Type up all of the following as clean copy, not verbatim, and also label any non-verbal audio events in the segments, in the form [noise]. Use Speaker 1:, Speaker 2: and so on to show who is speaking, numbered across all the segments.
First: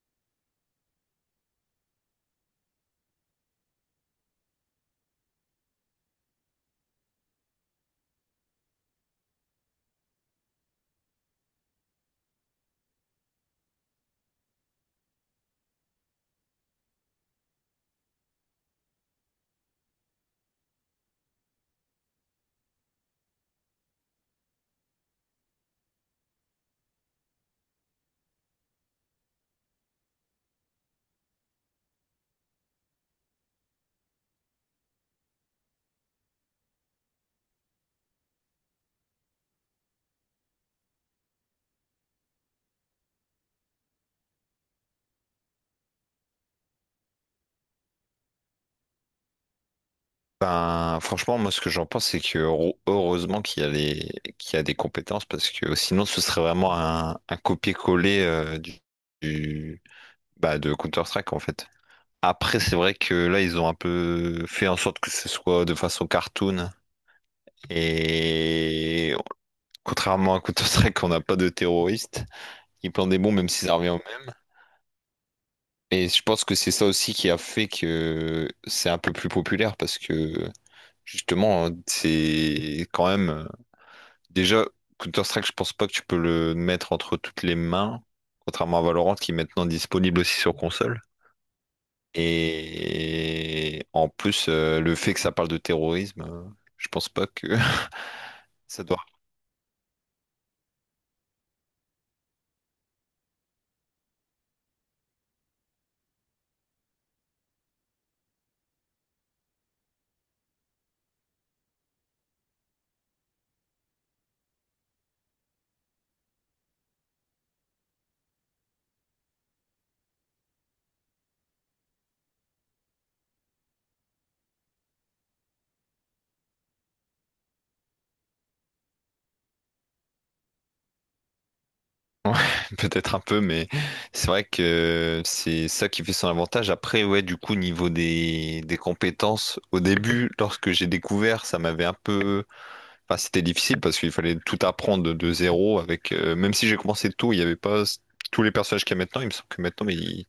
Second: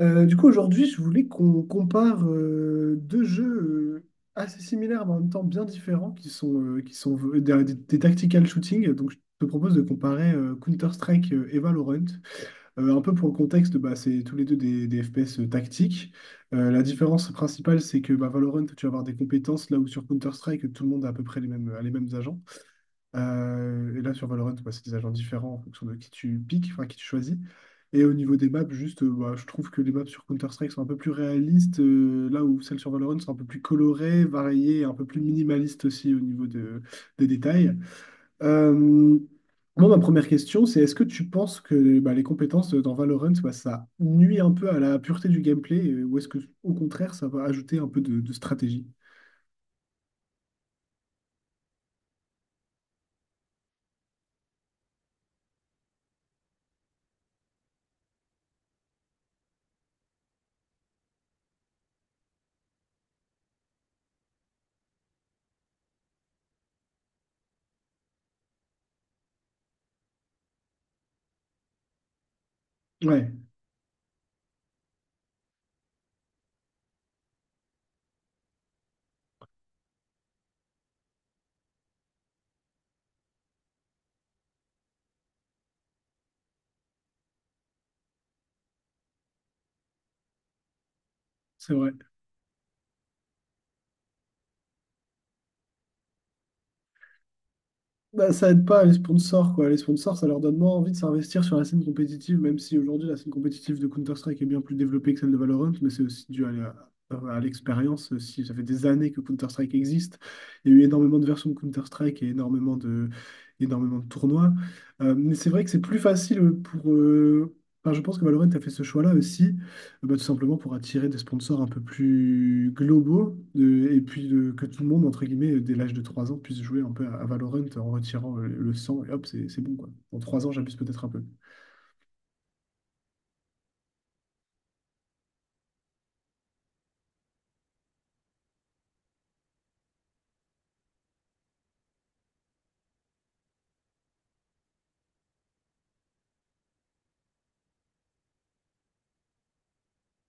Speaker 1: Du coup, aujourd'hui, je voulais qu'on compare deux jeux euh, assez similaires, mais en même temps bien différents, qui sont des tactical shooting. Donc, je te propose de comparer Counter-Strike et Valorant. Un peu pour le contexte, bah, c'est tous les deux des FPS tactiques. La différence principale, c'est que bah, Valorant, tu vas avoir des compétences, là où sur Counter-Strike, tout le monde a à peu près les mêmes, a les mêmes agents. Et là, sur Valorant, bah, c'est des agents différents en fonction de qui tu piques, enfin qui tu choisis. Et au niveau des maps, juste, bah, je trouve que les maps sur Counter-Strike sont un peu plus réalistes, là où celles sur Valorant sont un peu plus colorées, variées, et un peu plus minimalistes aussi au niveau des détails. Euh, Moi, ma première question, c'est est-ce que tu penses que bah, les compétences dans Valorant, bah, ça nuit un peu à la pureté du gameplay, ou est-ce que au contraire, ça va ajouter un peu de stratégie?
Speaker 2: Ben, franchement, moi, ce que j'en pense, c'est que heureusement qu'il y a des compétences parce que sinon, ce serait vraiment un copier-coller du- bah, de Counter-Strike en fait. Après, c'est vrai que là, ils ont un peu fait en sorte que ce soit de façon cartoon et contrairement à Counter-Strike, on n'a pas de terroristes. Ils plantent des
Speaker 1: Ouais,
Speaker 2: bombes, même si ça revient au même. Et je pense que c'est ça aussi qui a fait que c'est un peu plus populaire parce que justement, c'est quand même. Déjà, Counter-Strike, je pense pas que tu peux le mettre entre toutes les mains, contrairement à Valorant qui est maintenant disponible aussi sur console.
Speaker 1: c'est vrai.
Speaker 2: Et en plus, le fait que ça parle de terrorisme, je pense pas que
Speaker 1: Bah, ça aide
Speaker 2: [laughs] ça
Speaker 1: pas les
Speaker 2: doit.
Speaker 1: sponsors, quoi. Les sponsors, ça leur donne moins envie de s'investir sur la scène compétitive, même si aujourd'hui la scène compétitive de Counter-Strike est bien plus développée que celle de Valorant, mais c'est aussi dû à à l'expérience. Si ça fait des années que Counter-Strike existe, il y a eu énormément de versions de Counter-Strike et énormément de tournois. Mais c'est vrai que c'est plus facile pour. Enfin, je pense que Valorant a fait ce choix-là aussi bah, tout simplement pour attirer des sponsors un peu plus globaux et puis que tout le monde, entre guillemets, dès l'âge de 3 ans, puisse jouer un peu à Valorant en retirant le sang et hop, c'est bon quoi. En 3 ans, j'abuse peut-être un peu.
Speaker 2: Ouais, [laughs] peut-être un peu, mais c'est vrai que c'est ça qui fait son avantage. Après, ouais, du coup, niveau des compétences, au début, lorsque j'ai découvert, ça m'avait un peu. Enfin, c'était difficile parce qu'il fallait tout apprendre de zéro avec même si j'ai commencé tôt, il n'y avait pas tous les personnages qu'il y a maintenant. Il me semble que maintenant ils,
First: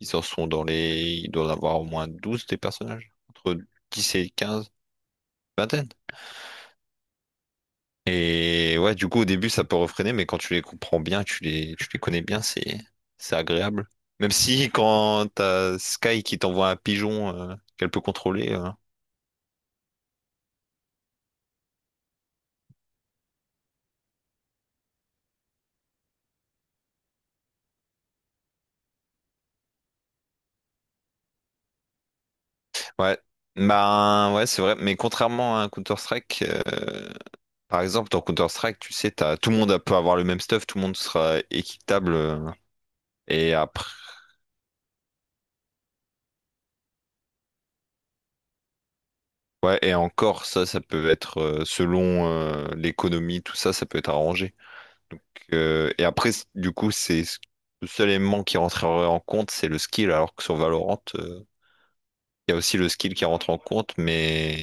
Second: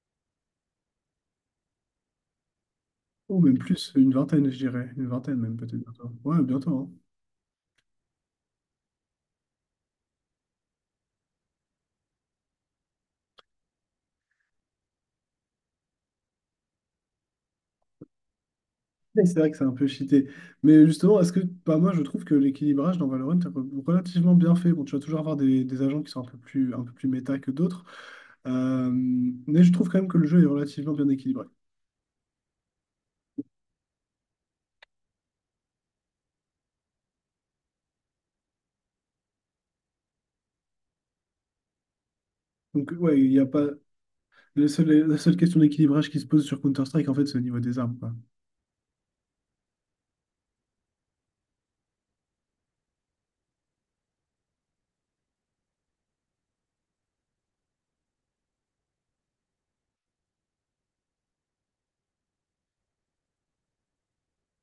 Speaker 2: ils en sont dans les. Ils doivent avoir au moins 12 des personnages.
Speaker 1: Ou
Speaker 2: Entre
Speaker 1: même plus, une
Speaker 2: 10 et
Speaker 1: vingtaine, je
Speaker 2: quinze
Speaker 1: dirais. Une vingtaine même peut-être
Speaker 2: vingtaine.
Speaker 1: bientôt. Ouais, bientôt, hein.
Speaker 2: Et ouais, du coup au début ça peut refréner, mais quand tu les comprends bien, tu les connais bien, c'est agréable. Même si quand t'as Sky qui t'envoie un pigeon qu'elle peut contrôler.
Speaker 1: Mais c'est vrai que c'est un peu cheaté. Mais justement, est-ce que, bah, moi, je trouve que l'équilibrage dans Valorant est relativement bien fait. Bon, tu vas toujours avoir des agents qui sont un peu plus méta que d'autres. Mais je trouve quand même que le jeu est relativement bien équilibré.
Speaker 2: Ouais. Ben ouais, c'est vrai. Mais contrairement à un Counter-Strike. Par exemple, dans Counter-Strike, tu sais, t'as, tout le monde peut avoir le même stuff, tout le monde sera équitable.
Speaker 1: Donc, ouais, il n'y a
Speaker 2: Et
Speaker 1: pas.
Speaker 2: après,
Speaker 1: La seule question d'équilibrage qui se pose sur Counter-Strike, en fait, c'est au niveau des armes, quoi.
Speaker 2: ouais, et encore, ça peut être selon l'économie, tout ça, ça peut être arrangé. Donc, et après, du coup, le seul élément qui rentrerait en compte, c'est le skill. Alors que sur Valorant, il y a aussi le skill qui rentre en compte, mais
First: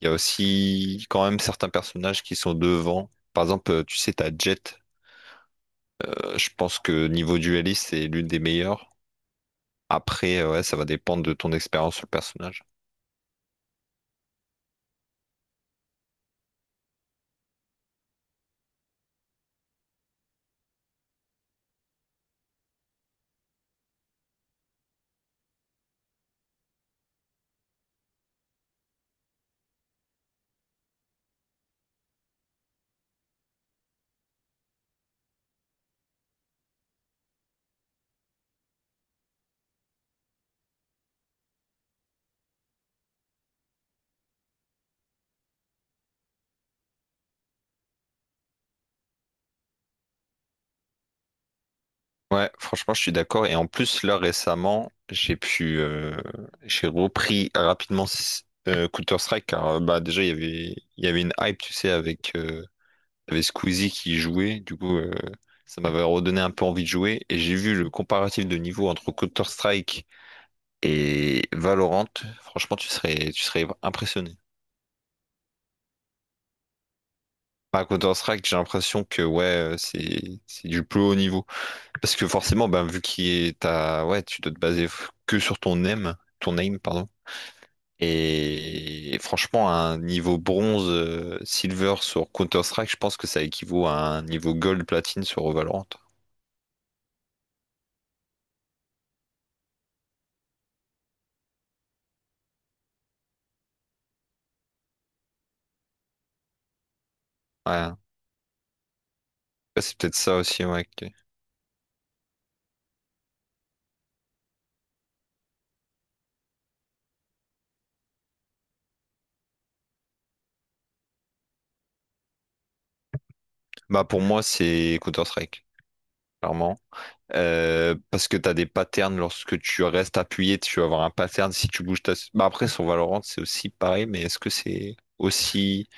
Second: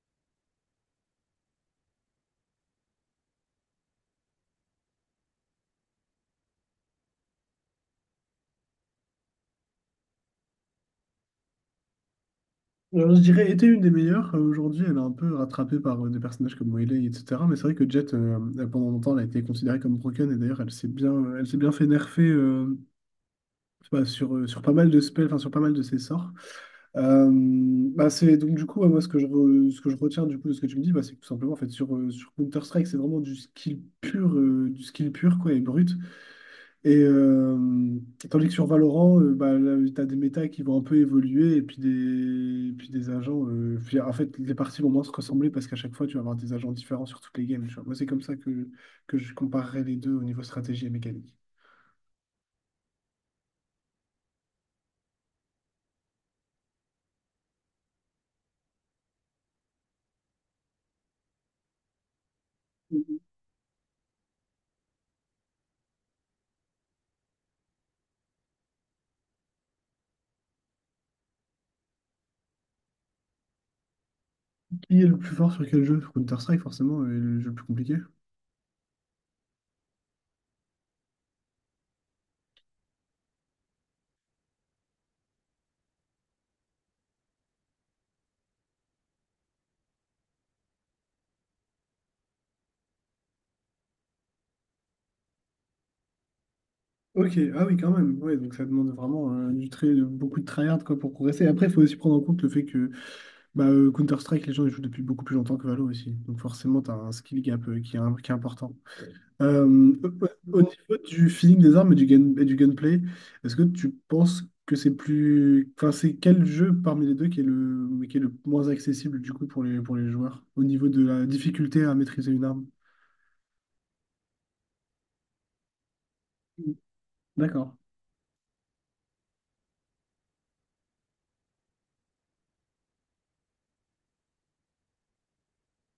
Speaker 2: il y a aussi quand même certains personnages qui sont devant. Par exemple, tu sais, t'as Jett. Je pense que niveau dueliste, c'est l'une des meilleures. Après, ouais, ça va dépendre de ton expérience sur le personnage.
Speaker 1: Alors, je dirais, était une des meilleures. Aujourd'hui, elle est un peu rattrapée par des personnages comme Melee, etc. Mais c'est vrai que Jett, elle, pendant longtemps, elle a été considérée comme broken. Et d'ailleurs, elle s'est bien fait nerfer enfin, sur, sur pas mal de spells, enfin, sur pas mal de ses sorts. Euh, Bah c'est donc du coup ouais, moi ce que je ce que je retiens du coup de ce que tu me dis bah, c'est que tout simplement en fait sur sur Counter Strike c'est vraiment du skill pur quoi et brut et tandis que sur Valorant bah là, t'as des méta qui vont un peu évoluer et puis des agents puis, en fait les parties vont moins se ressembler parce qu'à chaque fois tu vas avoir des agents différents sur toutes les games tu vois. Moi c'est comme ça que je comparerais les deux au niveau stratégie et mécanique.
Speaker 2: Ouais, franchement, je suis d'accord. Et en plus, là, récemment, j'ai repris rapidement Counter-Strike, car bah, déjà, il y avait une hype, tu sais, avec, il y avait Squeezie qui y jouait. Du coup, ça m'avait redonné un peu envie de jouer. Et j'ai vu le comparatif de niveau entre Counter-Strike et Valorant. Franchement, tu serais impressionné.
Speaker 1: Qui est le plus fort sur quel jeu? Sur Counter Strike forcément est le jeu le plus
Speaker 2: À
Speaker 1: compliqué.
Speaker 2: Counter-Strike, j'ai l'impression que, ouais, c'est du plus haut niveau. Parce que forcément, ben, vu qu'il est à... Ouais, tu dois te baser que sur ton aim, pardon. Et franchement, un niveau bronze, silver sur Counter-Strike, je pense que ça équivaut à un niveau gold, platine sur Valorant.
Speaker 1: Ok, ah oui, quand même. Ouais, donc ça demande vraiment du très, beaucoup de tryhard quoi, pour progresser. Après, il faut aussi prendre en compte le fait que bah, Counter-Strike, les gens ils jouent depuis beaucoup plus longtemps que Valo aussi. Donc forcément, tu as un skill gap
Speaker 2: Ouais.
Speaker 1: qui est, qui est important. Euh,
Speaker 2: Ouais, c'est peut-être ça
Speaker 1: au
Speaker 2: aussi, ouais.
Speaker 1: niveau
Speaker 2: que-
Speaker 1: du feeling des armes et du, et du gunplay, est-ce que tu penses que c'est plus... Enfin, c'est quel jeu parmi les deux qui est le moins accessible du coup pour les joueurs au niveau de la difficulté à maîtriser une arme?
Speaker 2: Bah, pour moi, c'est Counter-Strike, clairement.
Speaker 1: D'accord.
Speaker 2: Parce que tu as des patterns lorsque tu restes appuyé, tu vas avoir un pattern si tu bouges. Bah après, sur Valorant, c'est aussi pareil, mais est-ce que c'est aussi,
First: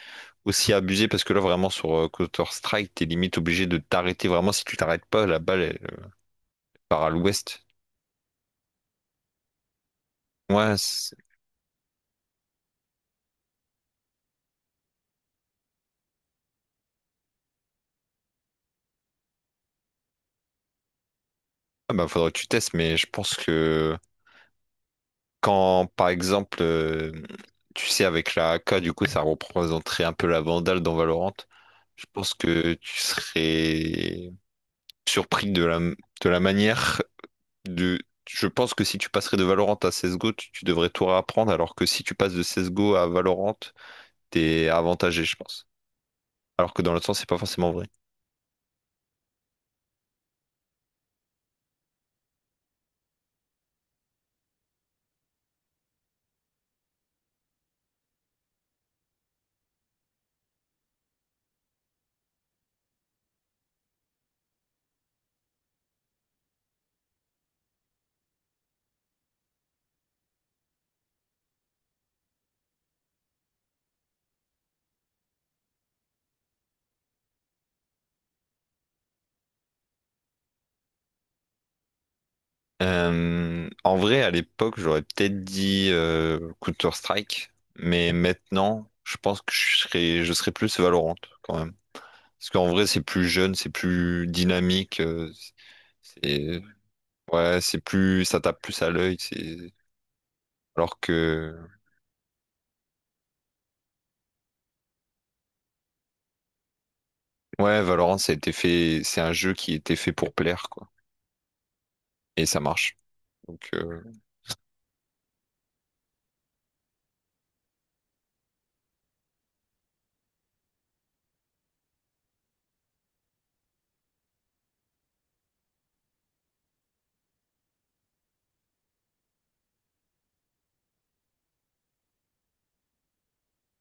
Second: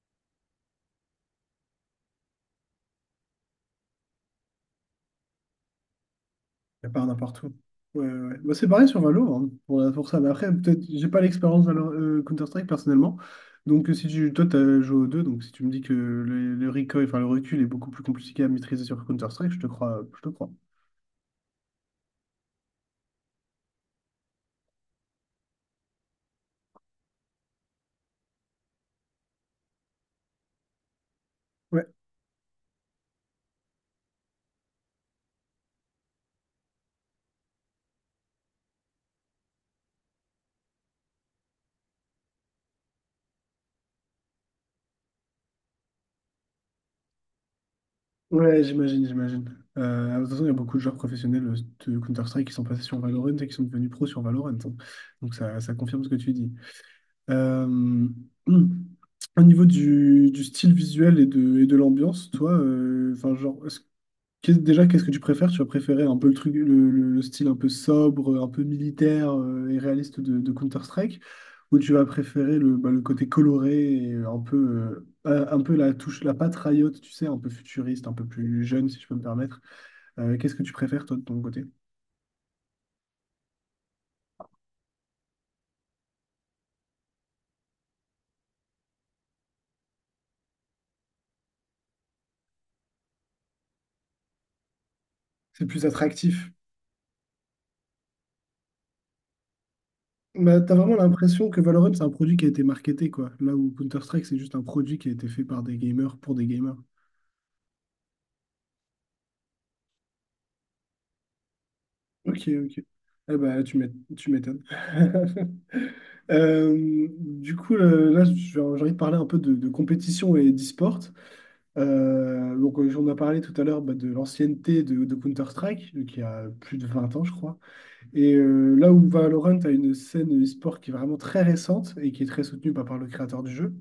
Speaker 2: aussi abusé? Parce que là, vraiment, sur Counter-Strike, t'es limite obligé de t'arrêter. Vraiment, si tu t'arrêtes pas, la balle, elle
Speaker 1: Il n'y a
Speaker 2: part
Speaker 1: pas
Speaker 2: à
Speaker 1: n'importe où.
Speaker 2: l'ouest.
Speaker 1: Ouais, ouais, ouais. Bah, c'est pareil sur Valo, hein, pour, pour ça. Mais après,
Speaker 2: Ouais,
Speaker 1: peut-être, j'ai pas l'expérience Counter-Strike personnellement. Donc, si tu, toi, t'as joué aux deux, donc si tu me dis que le recoil, enfin le recul est beaucoup plus compliqué à maîtriser sur Counter-Strike, je te crois, je te crois.
Speaker 2: ah bah, faudrait que tu testes, mais je pense que quand, par exemple, tu sais, avec la AK, du coup, ça représenterait un peu la Vandale dans Valorant.
Speaker 1: Ouais,
Speaker 2: Je pense que tu serais surpris de la manière de- Je pense que si tu passerais de Valorant à CSGO, tu devrais tout réapprendre, alors que si tu passes de CSGO à Valorant, t'es avantagé, je pense. Alors que dans l'autre sens, c'est pas forcément vrai.
Speaker 1: ouais, j'imagine, j'imagine. De toute façon, il y a beaucoup de joueurs professionnels de Counter-Strike qui sont passés sur Valorant et qui sont devenus pros sur Valorant, hein. Donc, ça confirme ce que tu dis. Euh, [clears throat] Au niveau du style visuel et de l'ambiance, toi, enfin, genre, qu'est-ce que tu préfères? Tu as préféré un peu le truc, le, le style un peu sobre, un peu militaire et réaliste de Counter-Strike, ou tu vas préférer le, bah, le côté coloré et un peu la touche, la patte Riot, tu sais, un peu futuriste, un peu plus jeune, si je peux me permettre. Qu'est-ce que tu préfères, toi, de ton côté?
Speaker 2: En vrai, à l'époque, j'aurais peut-être dit Counter-Strike, mais maintenant, je pense que je serais plus Valorant quand même. Parce qu'en vrai, c'est plus jeune, c'est plus dynamique,
Speaker 1: C'est plus attractif.
Speaker 2: c'est ouais, c'est plus, ça tape plus à l'œil, c'est
Speaker 1: Bah, t'as vraiment
Speaker 2: alors
Speaker 1: l'impression
Speaker 2: que
Speaker 1: que Valorant, c'est un produit qui a été marketé, quoi. Là où Counter-Strike, c'est juste un produit qui a été fait par des gamers pour des gamers.
Speaker 2: Ouais, Valorant, ça a été fait, c'est un jeu qui était fait pour plaire, quoi. Et
Speaker 1: Ok,
Speaker 2: ça
Speaker 1: ok.
Speaker 2: marche.
Speaker 1: Eh ben,
Speaker 2: Donc,
Speaker 1: tu m'étonnes. [laughs] Là, j'ai envie de parler un peu de compétition et d'e-sport. Donc, on a parlé tout à l'heure bah, de l'ancienneté de Counter-Strike, qui a plus de 20 ans, je crois. Et là où Valorant a une scène e-sport qui est vraiment très récente et qui est très soutenue bah, par le créateur du jeu,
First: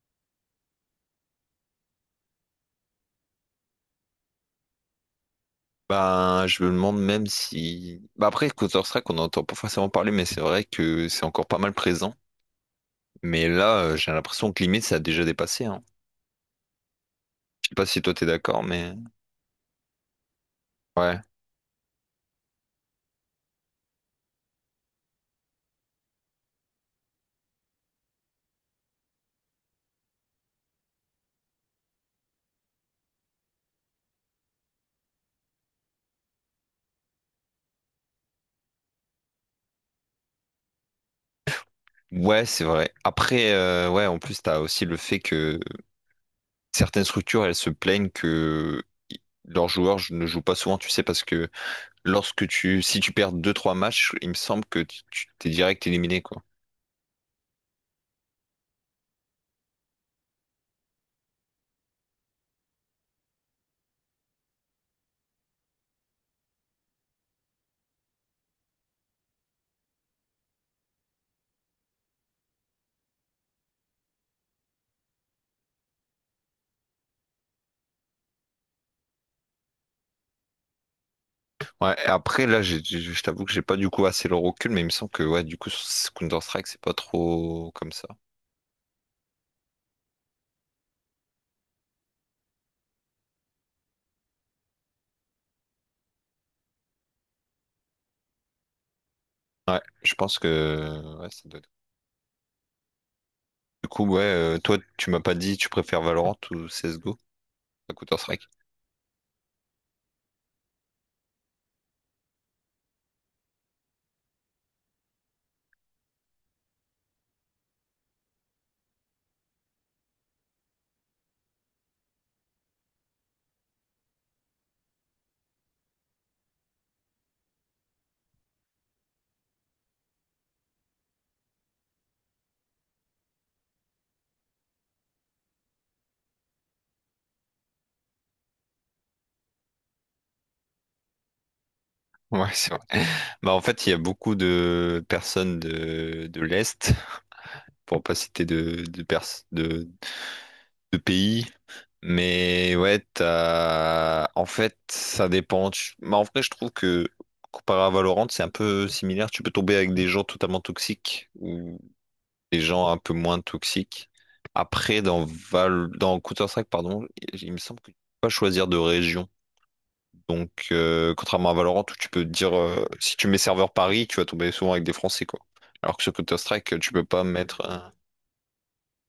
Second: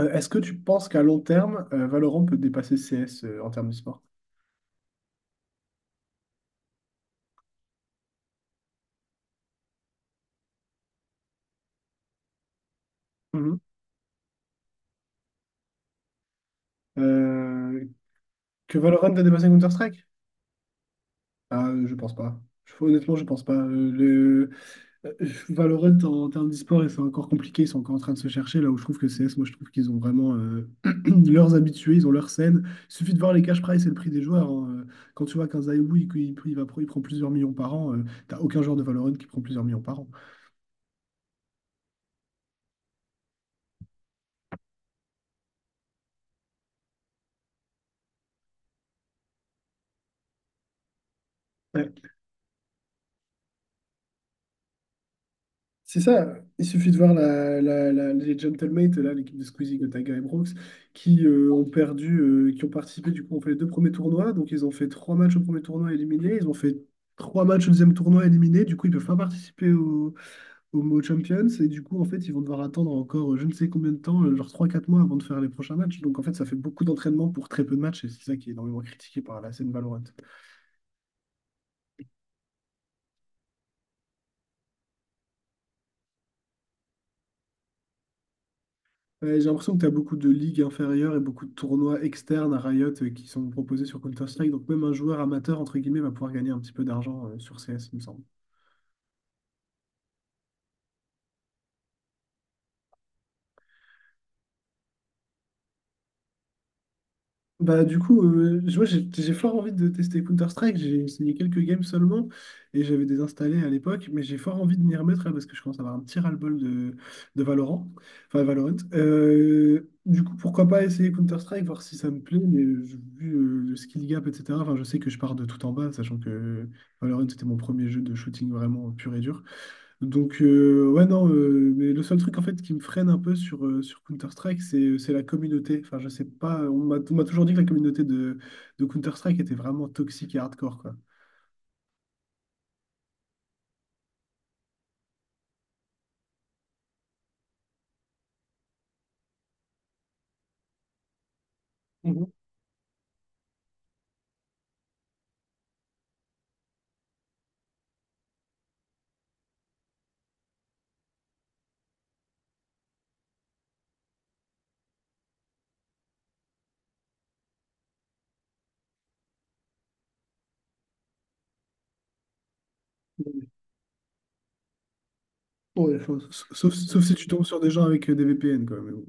Speaker 1: est-ce que tu penses qu'à long terme, Valorant peut dépasser CS en termes d'e-sport?
Speaker 2: ben, je me demande même si. Bah après, Counter-Strike, on n'entend pas forcément parler, mais c'est vrai que c'est encore pas mal présent. Mais
Speaker 1: Mhm.
Speaker 2: là, j'ai l'impression que limite, ça a déjà dépassé, hein. Je sais pas
Speaker 1: Euh,
Speaker 2: si toi t'es d'accord,
Speaker 1: que
Speaker 2: mais.
Speaker 1: Valorant a dépassé Counter-Strike?
Speaker 2: Ouais.
Speaker 1: Ah, je pense pas. Honnêtement, je pense pas. Euh, Valorant, en, termes d'e-sport, c'est encore compliqué. Ils sont encore en train de se chercher. Là où je trouve que CS, moi, je trouve qu'ils ont vraiment [clears throat] leurs habitués, ils ont leur scène. Il suffit de voir les cash prizes et le prix des joueurs, hein. Quand tu vois qu'un Zaïou, il, il va, il prend plusieurs millions par an, t'as aucun joueur de Valorant qui prend plusieurs millions par an.
Speaker 2: Ouais, c'est vrai. Après, ouais, en plus, t'as aussi le fait que certaines structures, elles se plaignent que i- leurs joueurs ne jouent pas souvent, tu sais, parce que lorsque tu. Si tu perds deux trois matchs, il me semble que t'es direct
Speaker 1: C'est
Speaker 2: éliminé,
Speaker 1: ça,
Speaker 2: quoi.
Speaker 1: il suffit de voir la, les Gentlemates, là, l'équipe de Squeezie, Gotaga et Brooks, qui ont perdu, qui ont participé, du coup, ont fait les deux premiers tournois, donc ils ont fait trois matchs au premier tournoi éliminés, ils ont fait trois matchs au deuxième tournoi éliminés, du coup, ils peuvent pas participer au, au Mo Champions, et du coup, en fait, ils vont devoir attendre encore je ne sais combien de temps, genre trois quatre mois avant de faire les prochains matchs, donc en fait, ça fait beaucoup d'entraînement pour très peu de matchs, et c'est ça qui est énormément critiqué par la scène Valorant.
Speaker 2: Ouais, et après, là, je t'avoue que j'ai pas du coup assez le recul, mais il me semble que, ouais, du coup, sur Counter-Strike, c'est pas trop comme ça.
Speaker 1: Ouais, j'ai l'impression que tu as beaucoup de ligues inférieures et beaucoup de tournois externes à Riot qui sont proposés sur Counter-Strike. Donc même un joueur amateur, entre guillemets, va pouvoir gagner un petit peu d'argent sur CS, il me semble.
Speaker 2: Ouais, je pense que, ouais, ça doit être. Du coup, ouais, toi, tu m'as pas dit, tu préfères Valorant ou CSGO
Speaker 1: Bah
Speaker 2: à
Speaker 1: du coup,
Speaker 2: Counter-Strike?
Speaker 1: moi j'ai fort envie de tester Counter-Strike, j'ai essayé quelques games seulement et j'avais désinstallé à l'époque, mais j'ai fort envie de m'y remettre là, parce que je commence à avoir un petit ras-le-bol de Valorant, enfin Valorant. Du coup, pourquoi pas essayer Counter-Strike, voir si ça me plaît, mais vu le skill gap, etc., enfin je sais que je pars de tout en bas, sachant que Valorant c'était mon premier jeu de shooting vraiment pur et dur. Donc, ouais, non, mais le seul truc en fait qui me freine un peu sur, sur Counter-Strike, c'est la communauté. Enfin, je sais pas, on m'a toujours dit que la communauté de Counter-Strike était vraiment toxique et hardcore, quoi.
Speaker 2: Ouais, c'est vrai. Bah, en fait, il y a beaucoup de personnes de l'Est, pour pas citer de pays.
Speaker 1: Mhm.
Speaker 2: Mais ouais, en fait, ça dépend. Mais en vrai, je trouve que comparé à Valorant, c'est un peu similaire. Tu peux tomber avec des gens totalement toxiques ou des gens un peu moins toxiques. Après, dans Counter-Strike, pardon, il me semble que tu peux pas choisir de région. Donc, contrairement à Valorant, où tu peux dire, si tu mets serveur Paris, tu vas tomber souvent avec des Français, quoi.
Speaker 1: Ouais,
Speaker 2: Alors que sur
Speaker 1: enfin, sauf,
Speaker 2: Counter-Strike, tu
Speaker 1: sauf
Speaker 2: peux
Speaker 1: si
Speaker 2: pas
Speaker 1: tu tombes sur
Speaker 2: mettre.
Speaker 1: des gens avec des VPN, quoi. Mais bon,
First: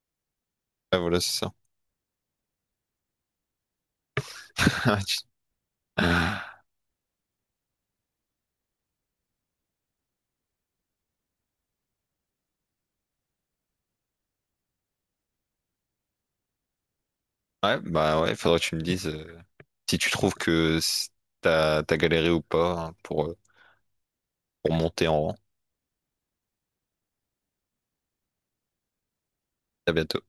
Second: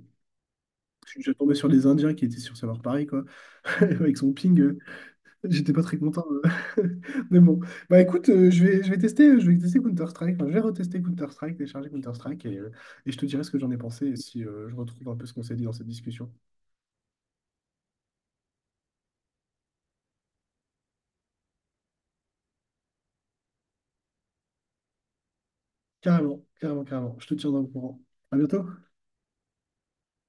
Speaker 2: Ouais,
Speaker 1: je suis
Speaker 2: voilà, c'est
Speaker 1: déjà
Speaker 2: ça.
Speaker 1: tombé sur des Indiens qui étaient sur serveur Paris, quoi, [laughs] avec son ping.
Speaker 2: [laughs]
Speaker 1: J'étais pas très content. euh. [laughs] Mais bon. Bah écoute, je vais tester, je vais tester Counter-Strike. Enfin, je vais retester Counter-Strike, télécharger Counter-Strike et je te dirai ce que j'en ai pensé et si je retrouve un peu ce qu'on s'est dit dans cette discussion.
Speaker 2: Ouais, bah ouais, faudrait que tu me dises. Si tu trouves que t'as galéré ou pas hein, pour monter en rang.
Speaker 1: Carrément, carrément, carrément. Je te tiendrai au courant. À bientôt.
Speaker 2: À bientôt.